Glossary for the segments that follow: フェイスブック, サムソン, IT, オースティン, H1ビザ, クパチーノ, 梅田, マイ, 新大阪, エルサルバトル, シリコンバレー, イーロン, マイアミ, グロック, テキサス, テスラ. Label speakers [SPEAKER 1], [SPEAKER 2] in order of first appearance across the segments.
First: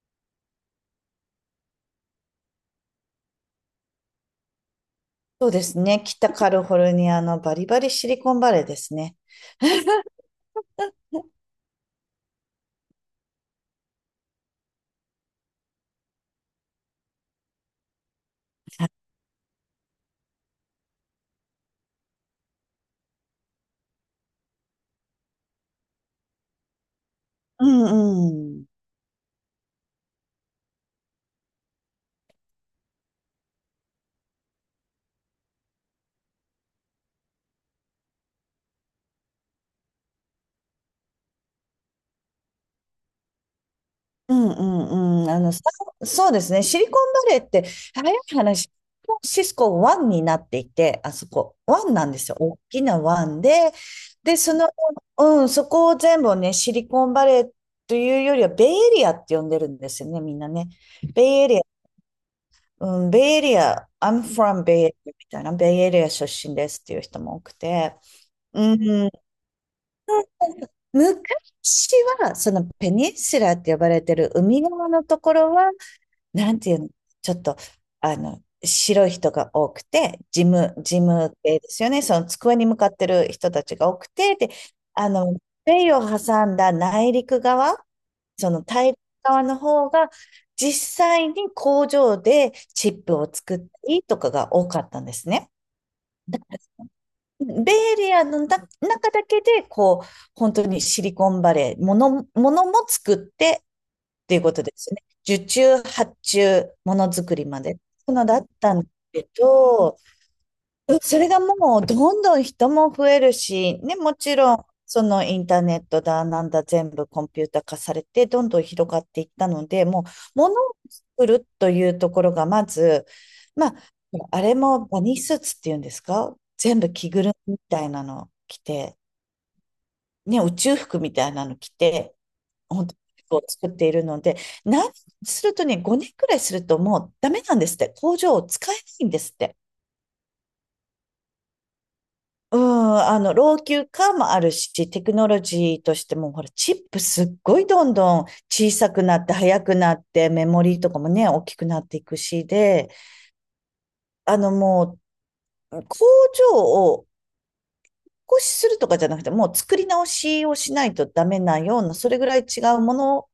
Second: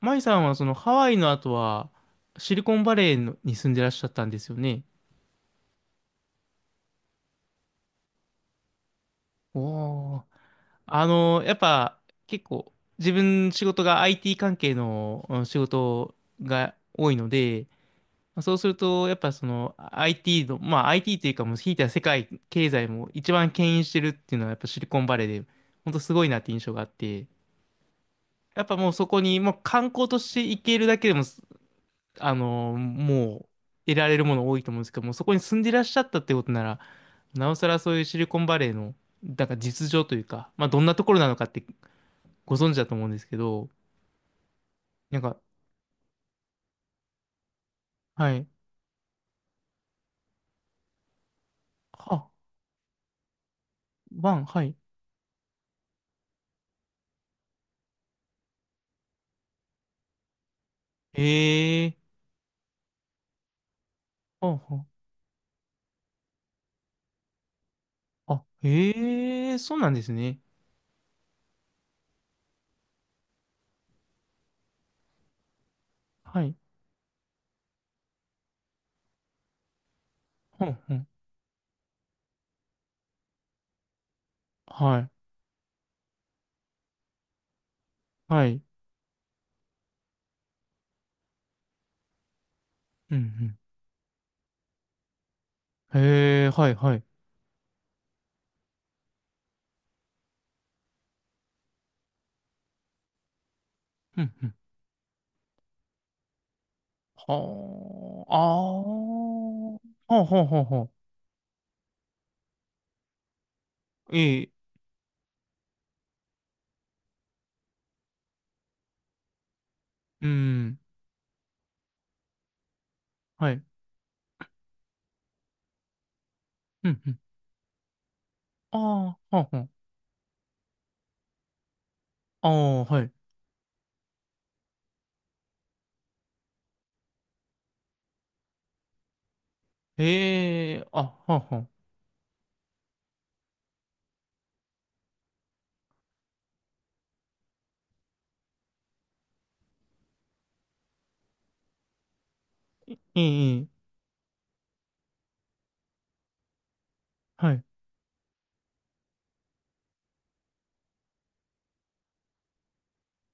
[SPEAKER 1] マイさんはそのハワイの後はシリコンバレーのに住んでらっしゃったんですよね。
[SPEAKER 2] そうですね。北カリフォルニアのバリバリシリコンバレーですね。
[SPEAKER 1] おー。あの、やっぱ結構自分仕事が IT 関係の仕事が多いので、そうするとやっぱその IT の、まあ IT というかもうひいては世界経済も一番牽引してるっていうのはやっぱシリコンバレーで本当すごいなって印象があって、
[SPEAKER 2] うんう
[SPEAKER 1] やっ
[SPEAKER 2] ん。
[SPEAKER 1] ぱもうそこにもう観光として行けるだけでもあの、もう、得られるもの多いと思うんですけども、そこに住んでいらっしゃったってことなら、なおさらそういうシリコンバレーの、なんか実情というか、まあ、どんなところなのかってご存知だと思うんですけど、
[SPEAKER 2] うんう
[SPEAKER 1] なん
[SPEAKER 2] んうん。あ
[SPEAKER 1] か、
[SPEAKER 2] の、さそうですね。シリコンバレーって、早い
[SPEAKER 1] はい。
[SPEAKER 2] 話、サンフランシスコ湾になっていて、あそこ、湾なんで
[SPEAKER 1] あ、
[SPEAKER 2] すよ。大きな湾で、
[SPEAKER 1] ワ
[SPEAKER 2] で、
[SPEAKER 1] ン、
[SPEAKER 2] そ
[SPEAKER 1] は
[SPEAKER 2] の、
[SPEAKER 1] い。
[SPEAKER 2] うん、そこを全部ね、シリコンバレーというよりは、ベイエリアって呼んでるんですよね、みんなね。ベイエリア、
[SPEAKER 1] へえ、
[SPEAKER 2] うん、ベイエリア、I'm
[SPEAKER 1] あ、
[SPEAKER 2] from ベイ
[SPEAKER 1] は
[SPEAKER 2] エリアみたいな、ベイエリア出身ですっていう人も多くて、
[SPEAKER 1] あ、
[SPEAKER 2] うん
[SPEAKER 1] へえ、そうなんですね。
[SPEAKER 2] 昔は、そのペニンシュラーって呼ばれてる海側のところは、
[SPEAKER 1] は
[SPEAKER 2] な
[SPEAKER 1] い。
[SPEAKER 2] んていうの、ちょっと、白い人が多くて、
[SPEAKER 1] ほんほ
[SPEAKER 2] 事
[SPEAKER 1] ん。
[SPEAKER 2] 務系ですよね。その机に向かってる人たちが多くて、で、
[SPEAKER 1] は
[SPEAKER 2] あ
[SPEAKER 1] い。
[SPEAKER 2] の、米を挟んだ内陸側、
[SPEAKER 1] は
[SPEAKER 2] その
[SPEAKER 1] い。
[SPEAKER 2] 大陸側の方が、実際に工場でチップ
[SPEAKER 1] う
[SPEAKER 2] を作
[SPEAKER 1] ん、
[SPEAKER 2] ったりとかが多かったんですね。
[SPEAKER 1] うん。
[SPEAKER 2] だ
[SPEAKER 1] へ
[SPEAKER 2] か
[SPEAKER 1] え、はい、はい。
[SPEAKER 2] ベイエリアの中だけで、こう、本当にシリコンバレー、ものも作ってっ
[SPEAKER 1] うん、
[SPEAKER 2] ていう
[SPEAKER 1] う
[SPEAKER 2] こ
[SPEAKER 1] ん。
[SPEAKER 2] とですね。受注、発注、ものづくりまで。そういう
[SPEAKER 1] は
[SPEAKER 2] のだったんだ
[SPEAKER 1] あ、
[SPEAKER 2] けど、
[SPEAKER 1] ああ、ほうほうほうほ
[SPEAKER 2] それがもうどんどん人も増えるし、ね、も
[SPEAKER 1] う。
[SPEAKER 2] ち
[SPEAKER 1] ええ、
[SPEAKER 2] ろんそのインターネットだなんだ全部コンピュータ化されてどんどん広がっていったので、もう
[SPEAKER 1] う
[SPEAKER 2] 物を
[SPEAKER 1] ん。
[SPEAKER 2] 作るというところがまず、
[SPEAKER 1] はい。
[SPEAKER 2] まあ、あれもバニースーツっていうんですか、全
[SPEAKER 1] う
[SPEAKER 2] 部
[SPEAKER 1] んう
[SPEAKER 2] 着
[SPEAKER 1] ん。
[SPEAKER 2] ぐるみみたいなの着
[SPEAKER 1] あ
[SPEAKER 2] て、
[SPEAKER 1] あ、はんはん。
[SPEAKER 2] ね、宇宙服みたいなの着て、
[SPEAKER 1] ああ、
[SPEAKER 2] 本当に
[SPEAKER 1] はい。
[SPEAKER 2] 服を作っているので、何するとね、5年くらいするともうダメなんですって、工場を使えないんですって。
[SPEAKER 1] ええ、あ、はんはん。
[SPEAKER 2] うん、あの、老朽化もあるし、テクノロジーとしても、ほら、チップすっごいどんどん小さくなって、速くなって、メモリーとかもね、大きくなっていくし、で、
[SPEAKER 1] いい、いい。
[SPEAKER 2] あの、もう、工場を
[SPEAKER 1] はい。
[SPEAKER 2] 少しするとかじゃなくて、もう作り直しをしないとダメなような、それぐらい違うものを、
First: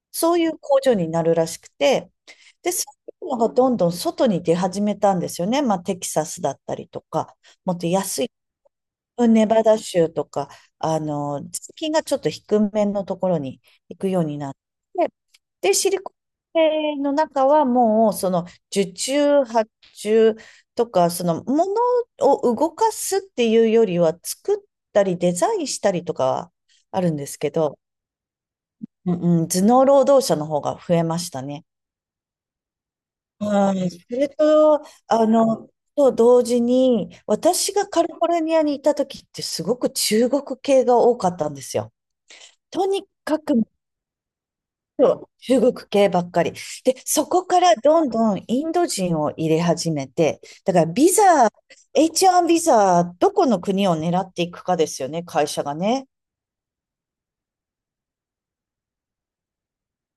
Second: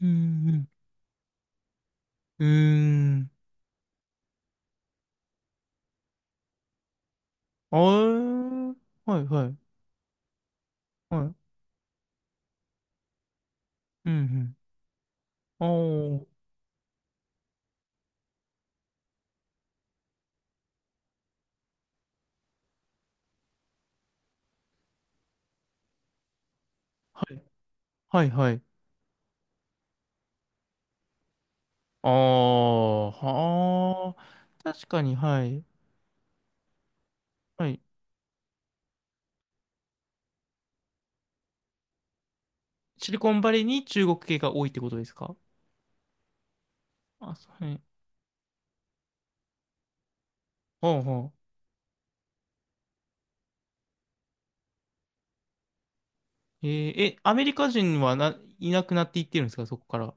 [SPEAKER 1] う
[SPEAKER 2] そうい
[SPEAKER 1] ん、う
[SPEAKER 2] う
[SPEAKER 1] ん。
[SPEAKER 2] 工場になるらしくて、
[SPEAKER 1] うー
[SPEAKER 2] で、そうい
[SPEAKER 1] ん。
[SPEAKER 2] うのがどんどん外に出始めたんですよね。まあ、テキサスだったりとか、も
[SPEAKER 1] あ
[SPEAKER 2] っと安い
[SPEAKER 1] ー、はい、は
[SPEAKER 2] ネ
[SPEAKER 1] い。
[SPEAKER 2] バダ州とか、あ
[SPEAKER 1] はい。
[SPEAKER 2] の、税金がちょっと低めのところに行
[SPEAKER 1] う
[SPEAKER 2] く
[SPEAKER 1] ん、う
[SPEAKER 2] ようにな
[SPEAKER 1] ん。
[SPEAKER 2] って、
[SPEAKER 1] ああ、
[SPEAKER 2] で、シリコンバレーの中はもう、その、受注、発注とか、その、ものを動かすっていうよりは、作ったりデザインしたりとかはあるん
[SPEAKER 1] は
[SPEAKER 2] です
[SPEAKER 1] い、
[SPEAKER 2] けど、
[SPEAKER 1] はい、はい。
[SPEAKER 2] うんうん、頭脳労働者の方が増えましたね。
[SPEAKER 1] ああ、
[SPEAKER 2] はい、そ
[SPEAKER 1] は
[SPEAKER 2] れ
[SPEAKER 1] あ。
[SPEAKER 2] と、
[SPEAKER 1] 確かに、
[SPEAKER 2] あ
[SPEAKER 1] はい。
[SPEAKER 2] の、と同時に、
[SPEAKER 1] は
[SPEAKER 2] 私
[SPEAKER 1] い。
[SPEAKER 2] がカリフォルニアにいた時ってすごく中国系が多かったんですよ。とに
[SPEAKER 1] シリコ
[SPEAKER 2] か
[SPEAKER 1] ンバ
[SPEAKER 2] く
[SPEAKER 1] レーに中国系が多いってことですか？
[SPEAKER 2] 中国系ばっかり。で、そ
[SPEAKER 1] あ、
[SPEAKER 2] こ
[SPEAKER 1] そ
[SPEAKER 2] か
[SPEAKER 1] う、は
[SPEAKER 2] ら
[SPEAKER 1] い。
[SPEAKER 2] どんどんインド人を入れ始めて、だから
[SPEAKER 1] はあ、
[SPEAKER 2] ビ
[SPEAKER 1] は
[SPEAKER 2] ザ、
[SPEAKER 1] あ。
[SPEAKER 2] H1 ビザ、どこの国を狙っていくかですよね、会社がね。
[SPEAKER 1] えー、え、アメリカ人はな、いなくなっていってるんですかそこから？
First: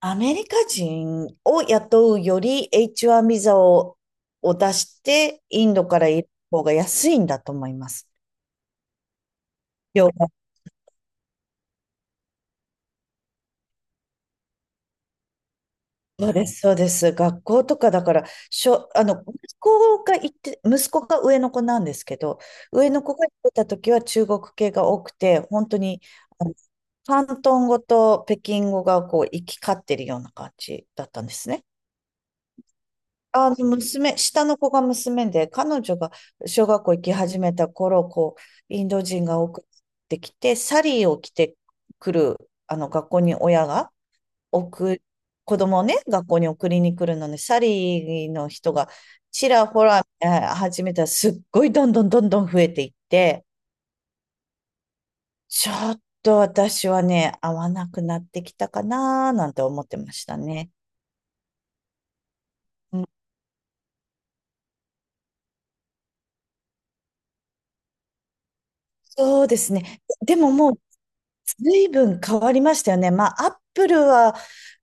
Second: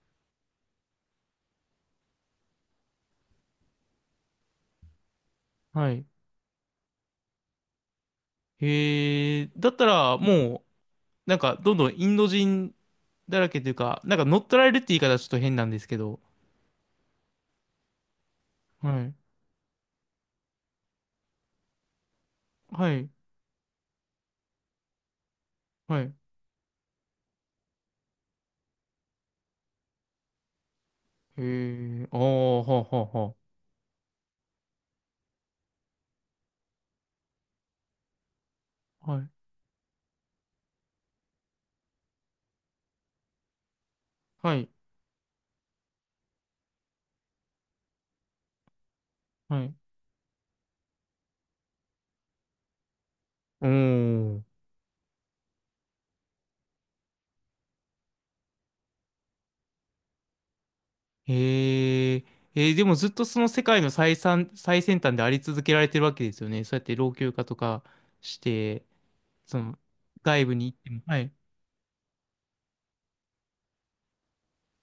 [SPEAKER 2] アメリカ人を雇うより H1 ビザを、出して、インド
[SPEAKER 1] は
[SPEAKER 2] か
[SPEAKER 1] い。
[SPEAKER 2] ら入れる方が安いんだと思います。
[SPEAKER 1] へえ、だった
[SPEAKER 2] 要
[SPEAKER 1] ら、
[SPEAKER 2] は
[SPEAKER 1] もう、なんか、どんどんインド人だらけというか、なんか乗っ取られるって言い方はちょっと変なんですけど、
[SPEAKER 2] そうです、そうです。学校とかだから、
[SPEAKER 1] は
[SPEAKER 2] あ
[SPEAKER 1] い、
[SPEAKER 2] の、息子が行って、息子が上の子なんですけど、
[SPEAKER 1] は
[SPEAKER 2] 上の
[SPEAKER 1] い、
[SPEAKER 2] 子が行ってた時は中国系が多くて、本当に、
[SPEAKER 1] はい、
[SPEAKER 2] あの、広東語と北京語がこう行き交ってるような感じだったんで
[SPEAKER 1] へ
[SPEAKER 2] すね。
[SPEAKER 1] え、ああ、はあ、は
[SPEAKER 2] あの、娘、下の子が娘で、彼女が小学校行き始めた頃、こう、インド
[SPEAKER 1] あ、はあ、は
[SPEAKER 2] 人
[SPEAKER 1] い、
[SPEAKER 2] が多くてきて、サリーを着てくる、あの、学校に親が、
[SPEAKER 1] はい、
[SPEAKER 2] 送子供をね、学校に送りに来るのに、サリーの人がち
[SPEAKER 1] は
[SPEAKER 2] ら
[SPEAKER 1] い、
[SPEAKER 2] ほら、始めたらすっごいどんどんどんどん増えていって、
[SPEAKER 1] おー、
[SPEAKER 2] ちょっと私はね、合わなくなってきたかななんて思ってましたね。
[SPEAKER 1] へえ、えーでも
[SPEAKER 2] うん
[SPEAKER 1] ずっとその世界の最先、最先端であり続けられてるわけですよね。そうやって老朽化とかして、
[SPEAKER 2] そうで
[SPEAKER 1] そ
[SPEAKER 2] す
[SPEAKER 1] の、
[SPEAKER 2] ね。で
[SPEAKER 1] 外
[SPEAKER 2] も
[SPEAKER 1] 部に
[SPEAKER 2] も
[SPEAKER 1] 行っ
[SPEAKER 2] う、
[SPEAKER 1] ても、はい、
[SPEAKER 2] 随分変わりましたよね。まあ、アップルは、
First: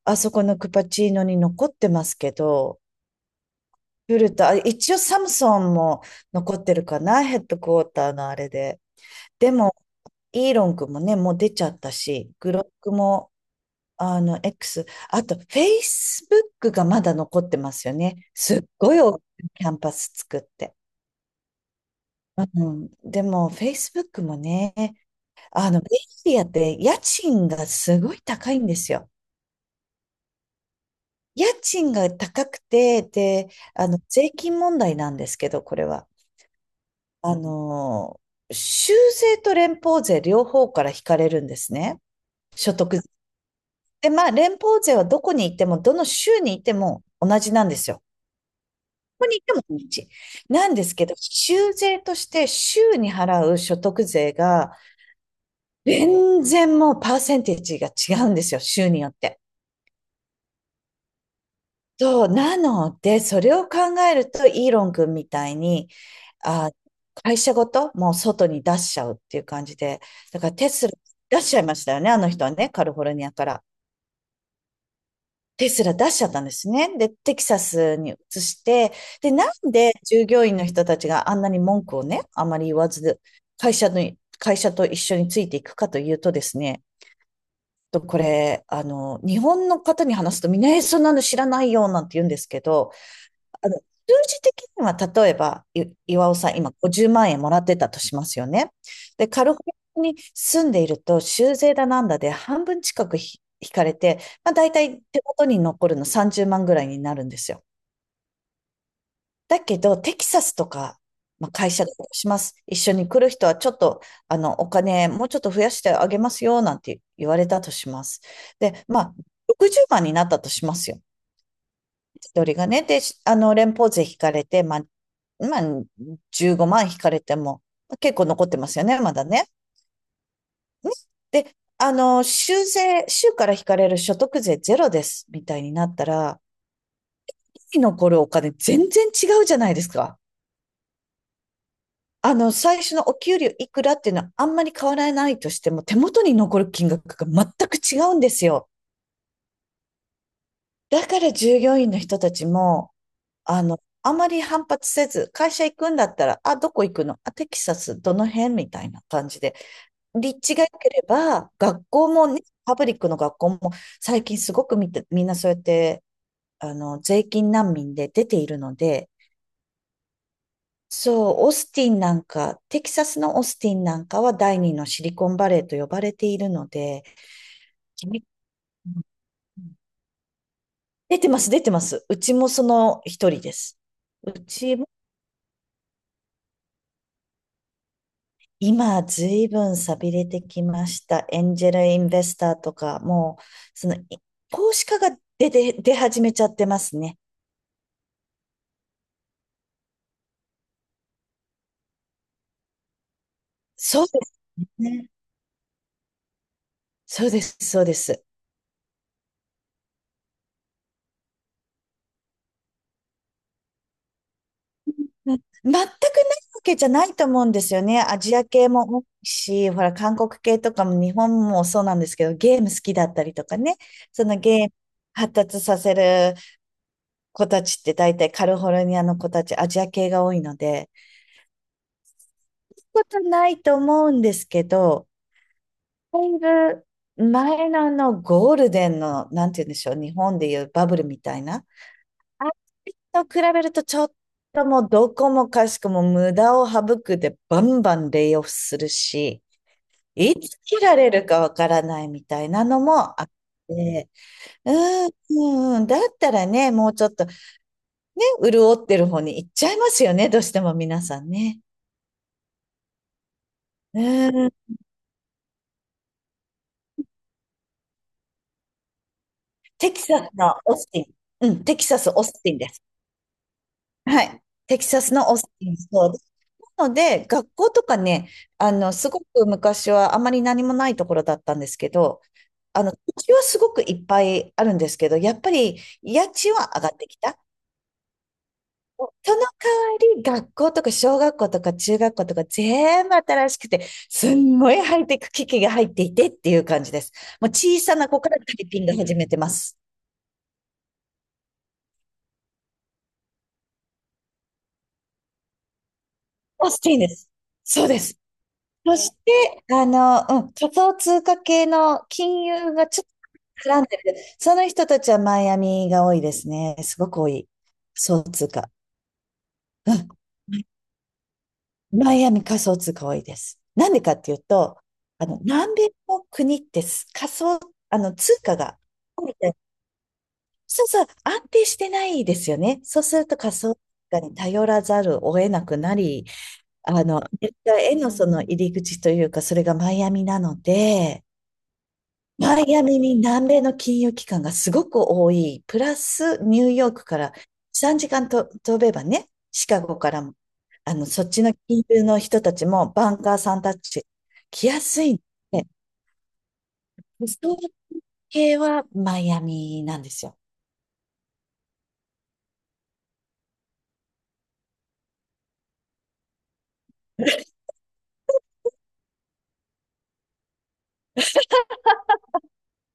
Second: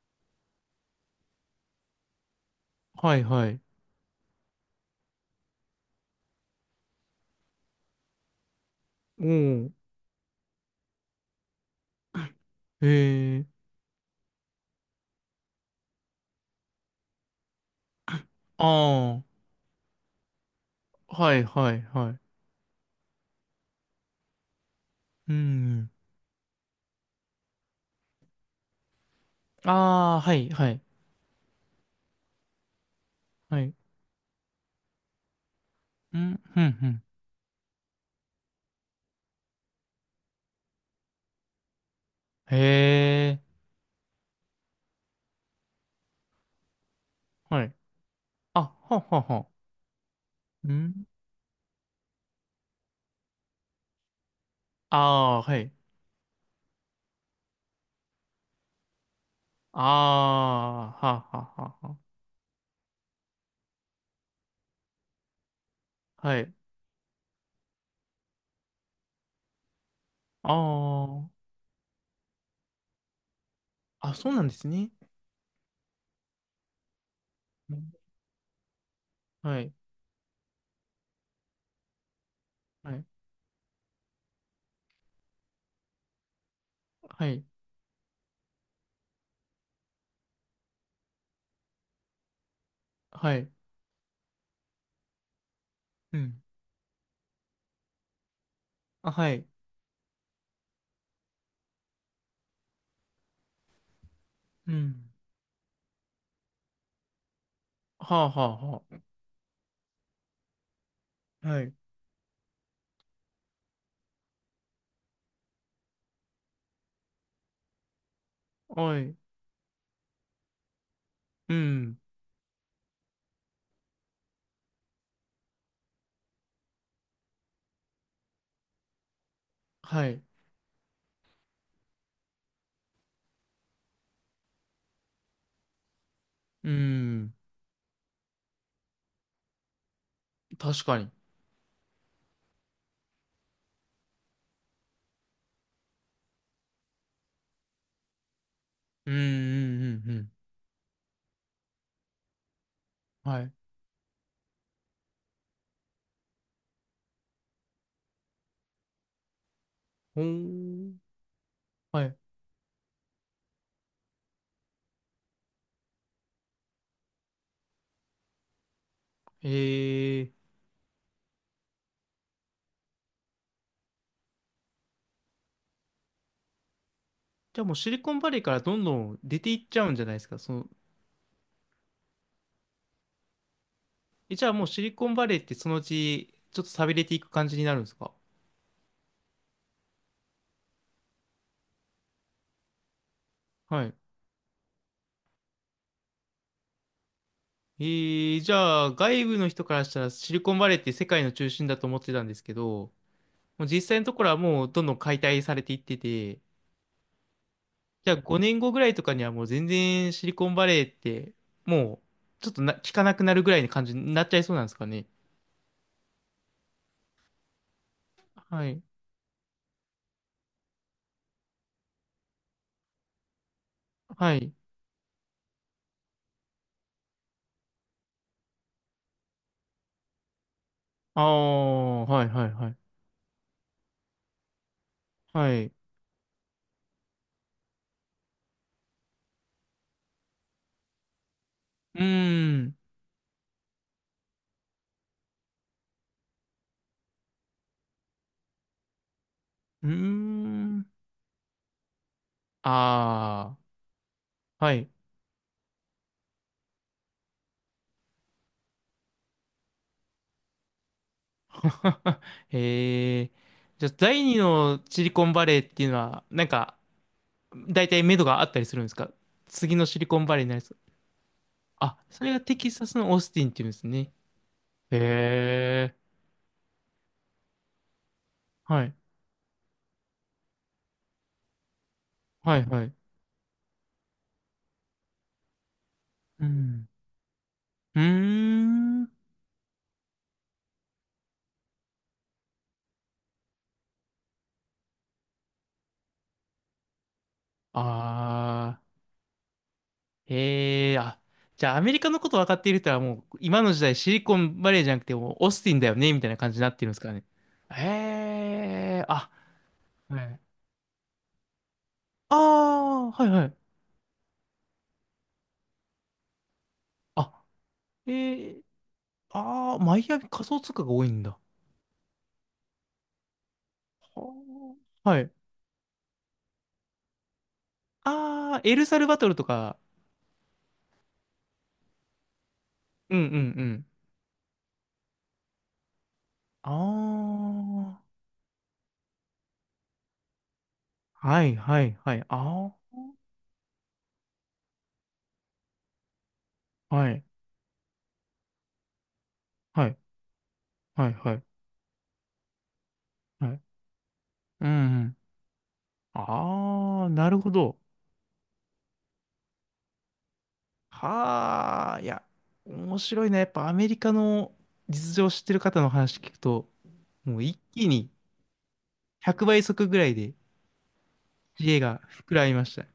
[SPEAKER 2] あそこのクパチーノに残ってますけど、
[SPEAKER 1] はい、はい、
[SPEAKER 2] フルと、あ一応サムソンも残ってるかな、ヘッドクォーターのあれで。
[SPEAKER 1] お
[SPEAKER 2] で
[SPEAKER 1] ー、
[SPEAKER 2] も、イーロン君もね、もう出ちゃったし、グロックも、
[SPEAKER 1] へえ、
[SPEAKER 2] あの、X、あと、フェイスブックがまだ残ってますよね。すっごい大
[SPEAKER 1] あ
[SPEAKER 2] きなキャンパス作って。
[SPEAKER 1] あ、はい、はい、はい、
[SPEAKER 2] うん、でも、フェイスブックもね、
[SPEAKER 1] う
[SPEAKER 2] あの、ベ
[SPEAKER 1] ん、
[SPEAKER 2] イエリアって家賃がすごい高いんですよ。
[SPEAKER 1] ああ、はい、はい、
[SPEAKER 2] 家賃が高くて、で、
[SPEAKER 1] はい。
[SPEAKER 2] あの、税金問題なんですけど、これは。
[SPEAKER 1] うん、うん、うん。
[SPEAKER 2] あの、州税と連邦税両方から引かれるんですね。所得
[SPEAKER 1] へえ、
[SPEAKER 2] で、まあ、連邦税はどこに行っても、どの州に行っても同じ
[SPEAKER 1] は
[SPEAKER 2] なん
[SPEAKER 1] い。
[SPEAKER 2] ですよ。
[SPEAKER 1] あ、はは
[SPEAKER 2] どこに行
[SPEAKER 1] は。
[SPEAKER 2] っても同じ。な
[SPEAKER 1] う
[SPEAKER 2] んです
[SPEAKER 1] ん。
[SPEAKER 2] けど、州税として州に払う所得税が、
[SPEAKER 1] ああ、はい。
[SPEAKER 2] 全然もうパーセンテージが違うんですよ、州によって。
[SPEAKER 1] ああ、はははは。
[SPEAKER 2] そう、なので、それを考えると、イーロン君みたいに、
[SPEAKER 1] はい。
[SPEAKER 2] あ、会社ごともう外に出しちゃうっていう感じで、だからテスラ
[SPEAKER 1] あ
[SPEAKER 2] 出しちゃいましたよね、あの人はね、カリフォルニアから。
[SPEAKER 1] あ、あ、そうなんですね。
[SPEAKER 2] テスラ出しちゃったんですね。で、テキサ
[SPEAKER 1] うん、
[SPEAKER 2] スに移して、で、な
[SPEAKER 1] は
[SPEAKER 2] ん
[SPEAKER 1] い、
[SPEAKER 2] で従業員の人たちがあんなに文句をね、あまり言わ
[SPEAKER 1] はい、
[SPEAKER 2] ず、会社の、会社と一緒についていくかというとですね、
[SPEAKER 1] はい、
[SPEAKER 2] とこれ、あの、日本の方に話すとみんな、え、そんなの知らないよ、なんて言うんですけど、
[SPEAKER 1] はい。
[SPEAKER 2] あの、数字的には、例えば、
[SPEAKER 1] う
[SPEAKER 2] 岩尾
[SPEAKER 1] ん。
[SPEAKER 2] さん、今50万円もらってたとしますよね。
[SPEAKER 1] あ、
[SPEAKER 2] で、
[SPEAKER 1] は
[SPEAKER 2] カ
[SPEAKER 1] い。
[SPEAKER 2] リフォルニアに住んでいると、州税だなんだで半分近く引かれて、まあ、大
[SPEAKER 1] う
[SPEAKER 2] 体
[SPEAKER 1] ん。
[SPEAKER 2] 手元に残るの30万ぐらいになるんですよ。
[SPEAKER 1] はあ、はあ、は
[SPEAKER 2] だけど、テキサスとか、ま
[SPEAKER 1] あ。
[SPEAKER 2] あ、
[SPEAKER 1] は
[SPEAKER 2] 会
[SPEAKER 1] い。
[SPEAKER 2] 社だとします。一緒に来る人はちょっと、あの、お金もうちょっと増やしてあげますよ、なんて言われたとします。で、
[SPEAKER 1] は
[SPEAKER 2] ま
[SPEAKER 1] い。
[SPEAKER 2] あ、60万になったとしますよ。
[SPEAKER 1] うん。
[SPEAKER 2] 一人がね。で、あの、連邦税引かれて、まあ、15万引かれても、結構残ってますよね、まだね。
[SPEAKER 1] はい。
[SPEAKER 2] ねで、あの、州税、州から引かれる所得税ゼロです、みたいになったら、
[SPEAKER 1] うん。
[SPEAKER 2] 日々残るお金全然違うじゃないですか。
[SPEAKER 1] 確かに。
[SPEAKER 2] あの、最初のお給料いくらっていうのはあんまり変わらないとしても、手元に残る金額が全く違うんですよ。
[SPEAKER 1] うん、うん、うん、うん。
[SPEAKER 2] だから従業員の人たちも、
[SPEAKER 1] はい。
[SPEAKER 2] あの、あまり反発せず、会社行くんだったら、あ、どこ行くの、あ、テキサス、どの辺みたいな感じで。
[SPEAKER 1] ほ
[SPEAKER 2] 立地が良け
[SPEAKER 1] ー。
[SPEAKER 2] れば、学
[SPEAKER 1] は
[SPEAKER 2] 校
[SPEAKER 1] い。
[SPEAKER 2] もね、パブリックの学校も、最近すごくみて、みんなそうやって、あの、税金難民で出ているので、
[SPEAKER 1] ええ。
[SPEAKER 2] そう、オースティンなんか、テキサスのオースティンなんかは第二のシリコンバレーと呼ばれているので、
[SPEAKER 1] じゃあもうシリコン
[SPEAKER 2] 君
[SPEAKER 1] バレーからどんどん出ていっちゃうんじゃないですか？その、
[SPEAKER 2] 出てます、出てます。うちもその一人です。う
[SPEAKER 1] え、じゃあもう
[SPEAKER 2] ち
[SPEAKER 1] シ
[SPEAKER 2] も
[SPEAKER 1] リコンバレーってそのうちちょっと寂れていく感じになるんですか？
[SPEAKER 2] 今、ずいぶん寂れてきました。エンジェルインベスターとか、もう、
[SPEAKER 1] は
[SPEAKER 2] そ
[SPEAKER 1] い。
[SPEAKER 2] の、投資家が出て、出始めちゃってますね。
[SPEAKER 1] えー、じゃあ外部の人からしたらシリコンバレーって世界の中心だと思ってたんですけど、もう実際
[SPEAKER 2] そ
[SPEAKER 1] の
[SPEAKER 2] う
[SPEAKER 1] と
[SPEAKER 2] で
[SPEAKER 1] ころ
[SPEAKER 2] す
[SPEAKER 1] はもうどんどん
[SPEAKER 2] ね。
[SPEAKER 1] 解体されていってて、
[SPEAKER 2] そうです、そうで
[SPEAKER 1] じゃあ
[SPEAKER 2] す。
[SPEAKER 1] 5年後ぐらいとかにはもう全然シリコンバレーってもうちょっとな、聞かなくなるぐらいの感じになっちゃいそうなんですかね？
[SPEAKER 2] うん、全くないわけじゃないと思うんですよね。アジア
[SPEAKER 1] は
[SPEAKER 2] 系
[SPEAKER 1] い。
[SPEAKER 2] も多いし、ほら、韓国系とかも日本もそうなんですけど、ゲーム好きだったりとかね。そ
[SPEAKER 1] は
[SPEAKER 2] の
[SPEAKER 1] い。
[SPEAKER 2] ゲーム発達させる子たちって大体カリフォルニアの子たち、アジア系が多いので、
[SPEAKER 1] ああ、はいはいはい。
[SPEAKER 2] ことないと思うんですけど、
[SPEAKER 1] はい。う
[SPEAKER 2] だいぶ前のあのゴールデンの、なんて言うんでしょう、日本でいうバブルみたいな。
[SPEAKER 1] ー
[SPEAKER 2] あれ
[SPEAKER 1] ん。
[SPEAKER 2] と比べるとちょっともうどこもかしこも無駄を省くでバンバンレイオフするし、
[SPEAKER 1] うー
[SPEAKER 2] いつ切
[SPEAKER 1] ん。
[SPEAKER 2] られるかわからないみたいなのもあっ
[SPEAKER 1] あ
[SPEAKER 2] て、
[SPEAKER 1] あ、
[SPEAKER 2] う
[SPEAKER 1] はい。
[SPEAKER 2] ん、うだったらね、もうちょっとね、潤ってる方に行っちゃいますよね、どうしても皆さんね。
[SPEAKER 1] へえ。じゃあ、
[SPEAKER 2] う
[SPEAKER 1] 第二
[SPEAKER 2] ん、
[SPEAKER 1] のシリコンバレーっていうのは、なんか、大体目処があったりするんですか？次の
[SPEAKER 2] テ
[SPEAKER 1] シ
[SPEAKER 2] キ
[SPEAKER 1] リコ
[SPEAKER 2] サ
[SPEAKER 1] ンバ
[SPEAKER 2] ス
[SPEAKER 1] レーにな
[SPEAKER 2] の
[SPEAKER 1] り
[SPEAKER 2] オ
[SPEAKER 1] そ
[SPEAKER 2] ー
[SPEAKER 1] う。
[SPEAKER 2] スティン。うん、テキ
[SPEAKER 1] あ、
[SPEAKER 2] サス、オ
[SPEAKER 1] そ
[SPEAKER 2] ー
[SPEAKER 1] れが
[SPEAKER 2] スティ
[SPEAKER 1] テ
[SPEAKER 2] ンで
[SPEAKER 1] キ
[SPEAKER 2] す。
[SPEAKER 1] サスのオースティンっていうんですね。
[SPEAKER 2] はい。テキ
[SPEAKER 1] へ
[SPEAKER 2] サスのオースティン、
[SPEAKER 1] え。
[SPEAKER 2] そう。なので、学校とかね、あ
[SPEAKER 1] は
[SPEAKER 2] の、
[SPEAKER 1] い。
[SPEAKER 2] すごく昔はあまり何もないところだったんですけど、
[SPEAKER 1] はい、
[SPEAKER 2] あ
[SPEAKER 1] は
[SPEAKER 2] の、
[SPEAKER 1] い。
[SPEAKER 2] 土地はすごくいっぱいあるんですけど、やっぱり家
[SPEAKER 1] う
[SPEAKER 2] 賃は上
[SPEAKER 1] ん。
[SPEAKER 2] がってきた。
[SPEAKER 1] うーん。
[SPEAKER 2] その代わり、学校とか小学校とか中学校とか全部新しくて、すんごいハイテク機器が入っていてっていう感じです。もう小さな子からタイ
[SPEAKER 1] あ
[SPEAKER 2] ピング始めてます。
[SPEAKER 1] ー。へえ。あ、じゃあ、アメリカのこと分かっている人はもう、今の時代シリコンバレーじゃなくて、もうオースティンだよね、みたいな感じに
[SPEAKER 2] オ
[SPEAKER 1] な
[SPEAKER 2] ー
[SPEAKER 1] っ
[SPEAKER 2] ス
[SPEAKER 1] てるん
[SPEAKER 2] テ
[SPEAKER 1] で
[SPEAKER 2] ィン
[SPEAKER 1] すか
[SPEAKER 2] で
[SPEAKER 1] らね。
[SPEAKER 2] す。そうです。
[SPEAKER 1] へ
[SPEAKER 2] そ
[SPEAKER 1] え。
[SPEAKER 2] し
[SPEAKER 1] あ、
[SPEAKER 2] て、あ
[SPEAKER 1] は
[SPEAKER 2] の、
[SPEAKER 1] い。
[SPEAKER 2] うん、仮想通貨系の
[SPEAKER 1] あ
[SPEAKER 2] 金融がちょっ
[SPEAKER 1] あ、はい、はい。
[SPEAKER 2] と絡んでる。その人たちはマイアミが多いですね。すごく多
[SPEAKER 1] あ、
[SPEAKER 2] い。仮
[SPEAKER 1] え
[SPEAKER 2] 想通
[SPEAKER 1] ー、
[SPEAKER 2] 貨。
[SPEAKER 1] ああ、
[SPEAKER 2] う
[SPEAKER 1] マ
[SPEAKER 2] ん。
[SPEAKER 1] イアミ仮想通貨が多いんだ。
[SPEAKER 2] マイアミ仮想通貨多いです。なんでかっていうと、
[SPEAKER 1] はあは
[SPEAKER 2] あ
[SPEAKER 1] い。
[SPEAKER 2] の、南米の国って仮想、あの、通
[SPEAKER 1] あ
[SPEAKER 2] 貨
[SPEAKER 1] あ、エ
[SPEAKER 2] が、
[SPEAKER 1] ルサルバトルとか。
[SPEAKER 2] そうそう、安定してないですよね。そう
[SPEAKER 1] う
[SPEAKER 2] す
[SPEAKER 1] ん
[SPEAKER 2] る
[SPEAKER 1] うん
[SPEAKER 2] と仮
[SPEAKER 1] う
[SPEAKER 2] 想通
[SPEAKER 1] ん。
[SPEAKER 2] 貨に頼らざるを得なくなり、あの、ア
[SPEAKER 1] あ
[SPEAKER 2] メリカへのその入り口というか、それがマイアミなので、
[SPEAKER 1] あ、はいはいはい。
[SPEAKER 2] マ
[SPEAKER 1] あ
[SPEAKER 2] イアミに南米の金融機関がすごく多い。プラスニューヨー
[SPEAKER 1] あ、
[SPEAKER 2] ク
[SPEAKER 1] は
[SPEAKER 2] か
[SPEAKER 1] い
[SPEAKER 2] ら3時間と飛べばね、シカ
[SPEAKER 1] はい
[SPEAKER 2] ゴからも、あの、
[SPEAKER 1] はい
[SPEAKER 2] そっ
[SPEAKER 1] はい
[SPEAKER 2] ちの金融の人たちもバンカー
[SPEAKER 1] は
[SPEAKER 2] さ
[SPEAKER 1] い。
[SPEAKER 2] んたち
[SPEAKER 1] う
[SPEAKER 2] 来
[SPEAKER 1] ん
[SPEAKER 2] や
[SPEAKER 1] う
[SPEAKER 2] すい
[SPEAKER 1] ん。
[SPEAKER 2] んで、
[SPEAKER 1] ああ、
[SPEAKER 2] リ
[SPEAKER 1] なるほ
[SPEAKER 2] うー
[SPEAKER 1] ど。
[SPEAKER 2] 系はマイアミなんですよ。
[SPEAKER 1] はあ、いや、面白いね。やっぱアメリカの実情を知ってる方の話聞くと、もう一気に100倍速ぐらいで知恵が膨らみました。